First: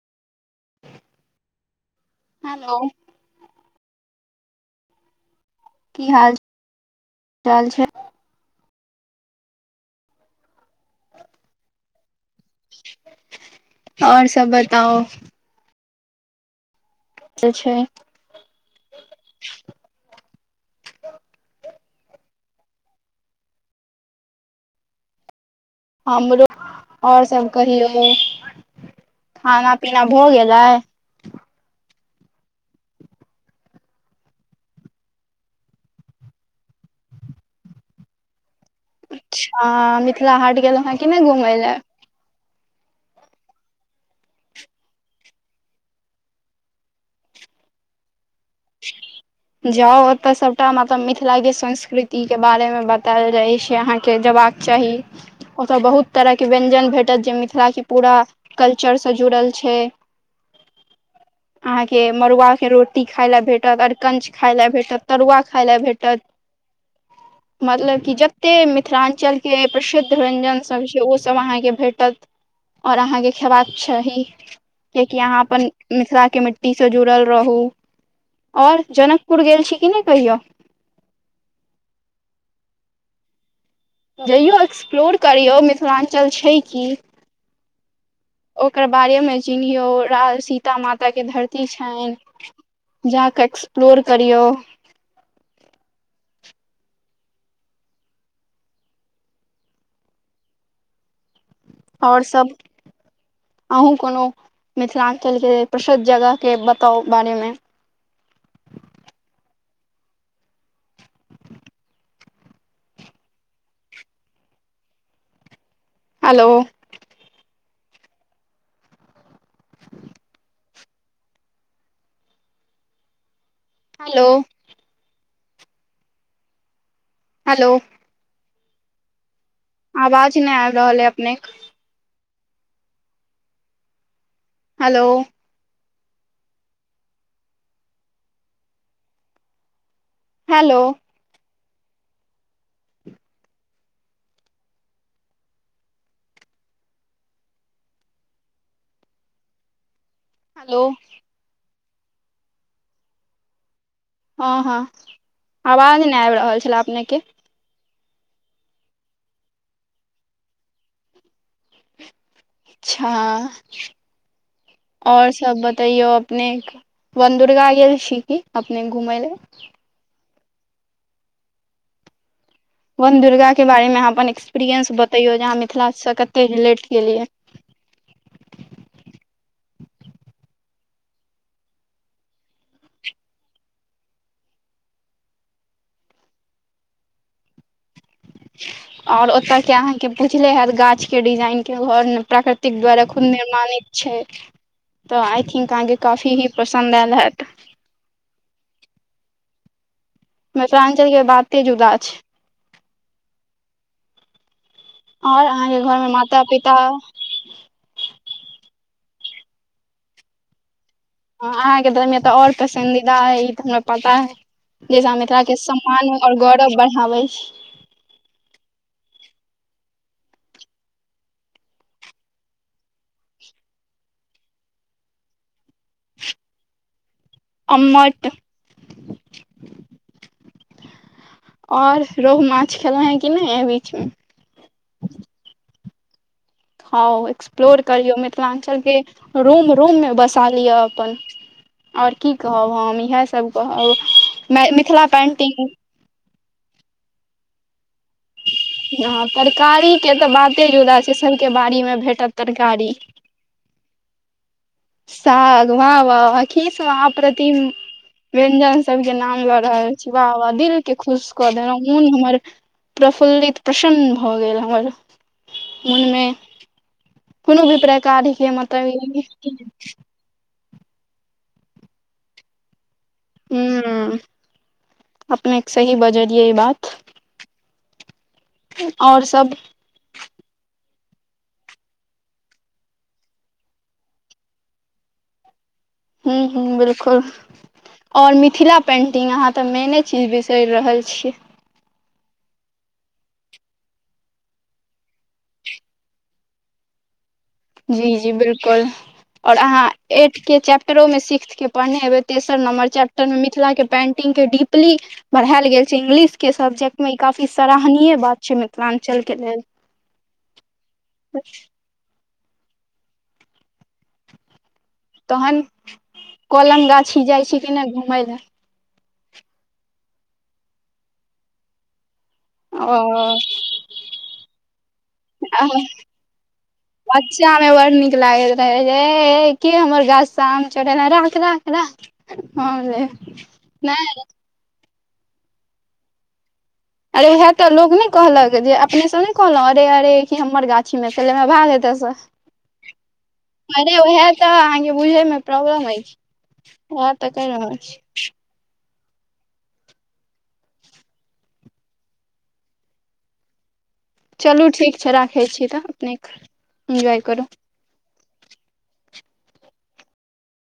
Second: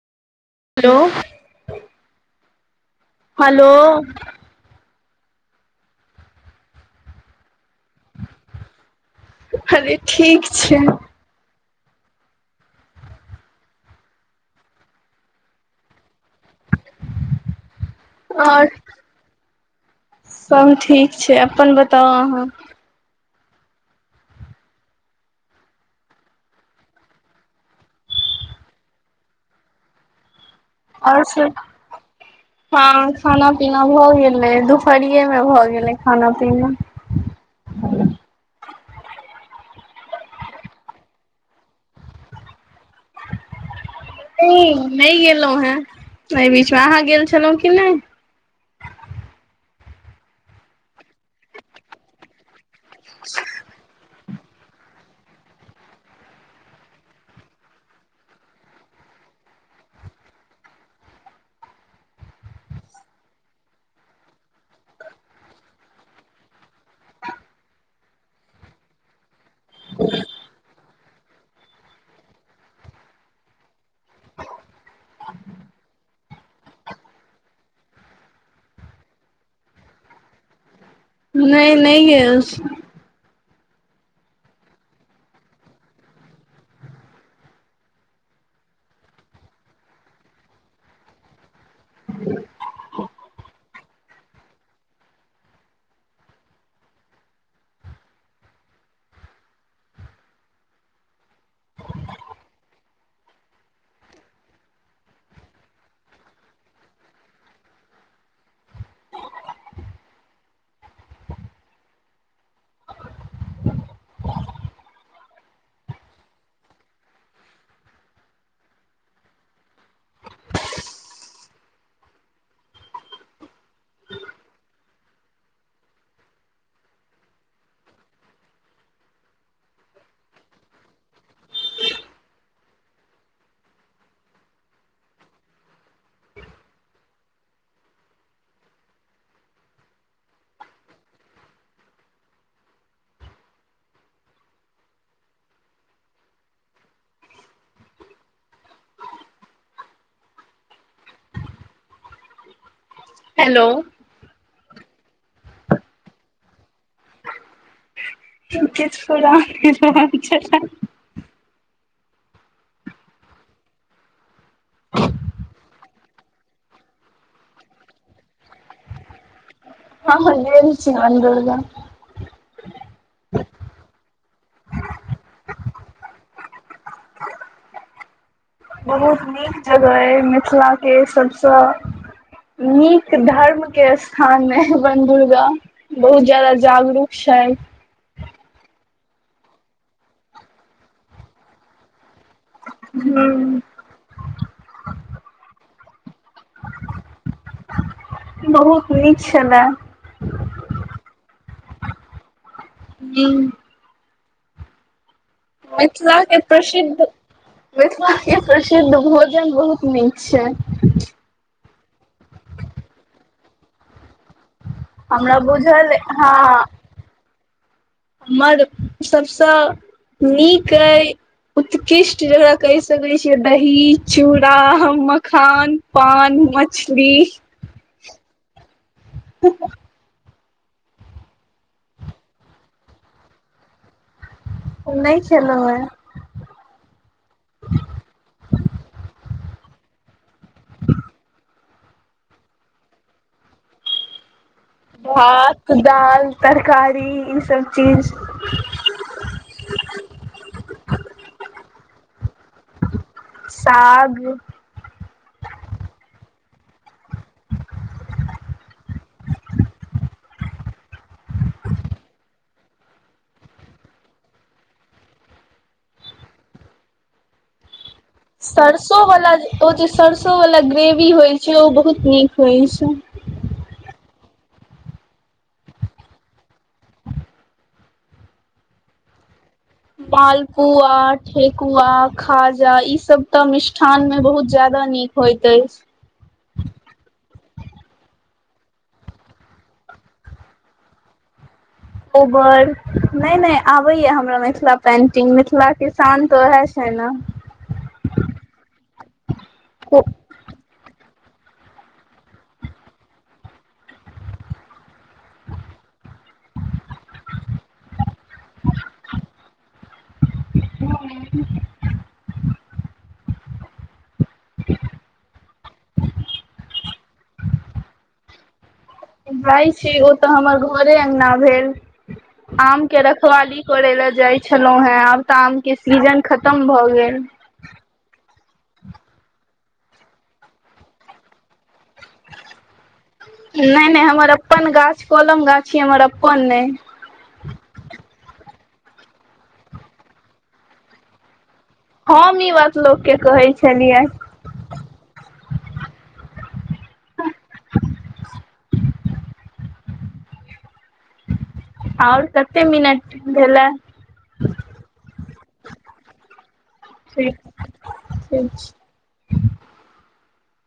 hello hello hello की हाल चाल छै अरे ठीक छै और सब बताउ ई तऽ छै आओर सब ठीक छै अपन बताउ अहाँ हमरो आओर सब कहियौ खाना पीना भऽ गेलै आओर सब हँ खाना पीना भऽ गेलै दुपहरिये मे भऽ गेलै खाना पीना अच्छा मिथिला हाट गेलौ हँ कि नहि घुमय लए नहि नहि गेलहुँ हेँ एहि बीचमे अहाँ गेल छलहुँ की नहि जाउ ओतऽ सभटा मतलब मिथिलाके संस्कृतिके बारेमे बतायल जाइ छै आहाँके जेबाक चाही ओतय बहुत तरहके व्यञ्जन भेटत जे मिथिलाके पूरा कल्चरसँ जुड़ल छै अहाँके मड़ूआ के रोटी खाय ल भेटत अरिकंच खाय ले भेटत तरुआ खाय ल भेटत मतलब कि जतेक मिथिलांचल के प्रसिद्ध व्यंजनसभ छै ओसभ अहाँके भेटत और आहाँके खेबाक चाही कयाकि आहाँ अपन मिथिला के मिट्टी से जुड़ल रहू और जनकपुर गेल छी कि नहि कहियौ नहि नहि गेल छी जइयौ एक्सप्लोर करियौ मिथिलांचल छै की ओकर बारेमे चिन्हहियौ सीता माता के धरती छनि जाके एक्सप्लोर करियऔ आओर सब आहूँ कोनो मिथिलांचल के प्रसिद्ध जगह के बताउ बारे मे हेलो हेलो हेलो आवाज नहि आबि रहल है अपनेक हेलो हेलो हेलो हेलो हँ हँ आवाज नहि आबि रहल छलए अपनेके कोई किछ [unintelligible] अचछा और सब बतैयौ अपने वनदुर्गा गेल छी की अपने घुमय लए हँ गेल छी बन दुर्गा वन दुर्गा के बारेमे आहाँ अपन एक्सपीरियन्स बतैयौ जे आहाँ मिथिला सँ कते रिलेट किलीयै बहुत नीक जगह अइ मिथिला के सभसँ नीक धर्म के स्थान मे बन दुर्गा बहुत जादा जागरूक छै और ओतय के अहाँके पुछले हैत गाछ के डिजाइन के घर प्रकृतिक द्वारा खुद हूं निर्माणित छै तऽ आई थिंक अहाँके काफी ही पसन्द आयल हैत बहुत निक छलै मिथिलांचल के बाते जुदा छै हू आओर अहाँके घर मे मिथिलाके माता पिता प्रसिद्ध मिथिला के प्रसिद्ध भोजन बहुत नीक छै ह अहाँके दरमिय तऽ आओर पसंन्दीदा है ई तऽ हमरा पता है जैस हम हमरा मिथिला के बुझल सम्मान और हँ गौरव बढ़ाबै हमर सभसँ नीक अइ उत्कृष्ट जकरा कहि सकै छियै दही चूड़ा मखान पान मछली अमट [unintelligible] ओर रोहु माछ खेलो है कि नहि एहि बीच में नहि खेलो है हँ एक्सप्लोर करियौ मिथिलाञ्चलके रूम रूम मे बसा लिअ अपन आओर की कहब हम इएहसभ कहब मिथिला पेंटिंग भात दाल तरकारी ई सब चीज हँ तरकारी के त बाते जुदा छै सबके बाड़ी मे भेटत तरकारी साग साग वाह वाह वाहखीस वाह प्रतिम व्यंजन सबके नाम लऽ रहल छी वाह वाह दिल के खुश कऽ देलौ मुन हमर प्रफुल्लित प्रसन्न भ गेल हमर मुन में कोनो भी प्रकार हके मतलब ई सरसों वाला ग्रेवी होइ छै ओ बहुत नीक होइ छै ह अपनेके सही बजलियै ई बात आओर सब मालपुआ ठेकुआ खाजा ई सब तऽ मिष्ठान में बहुत ज्यादा नीक होइत अछि हू हू बिलकुल और मिथिला पेंटिंग अहाँ त मेने चीज बिसरि रहल छियै ओबर नहि नहि आबे या हमरा मिथिला पेंटिंग मिथिला किसान तो वहे छइना जी जी बिलकुल और अहाँ एक के चैप्टरो मे सिक्थ के पढ़ने हेबै तेसर नम्बर चैप्टर मे मिथिला के पेंटिंग के डीपली पढ़ायल गेल छै इंग्लिशके सब्जेक्ट मे ई काफी सराहनीय बात छै मिथिलांचल के लेल [inaudible] ह [inaudible] जी [inaudible] तहन कलम गाछी जाइ छी कि ने घूमय लए भाय छी ओ त हमर घरे अंगना भेल ह [inaudible] आम के रखबाली करय लए जाइ छलहुॅ हे आब तऽ आम के सीजन खतम भऽ गेल गाम मे बड़ नीक लागल त ऐ ऐ के हमर गाछ स आम चोरेलां राख राख हरा [unintelligible] नहि नहि हमर अपन गाछ कलम गाछि हमर अपन नहि अरे वएह तऽ लोक नहि कहलक जे अपने स ने कहलहुं अरे अरे कि हमर गाछी मेे स लेबेह भाग हेत हम ई बात लोक के कहे छलियै त अहां के बुझे मे प्रॉब्लम अयछ ओहा तऽ कहि रहल छी ओर कते मिनट भेले चलू ठीक छै राखै छी तऽ निक एन्जॉय ठीक करू ठीक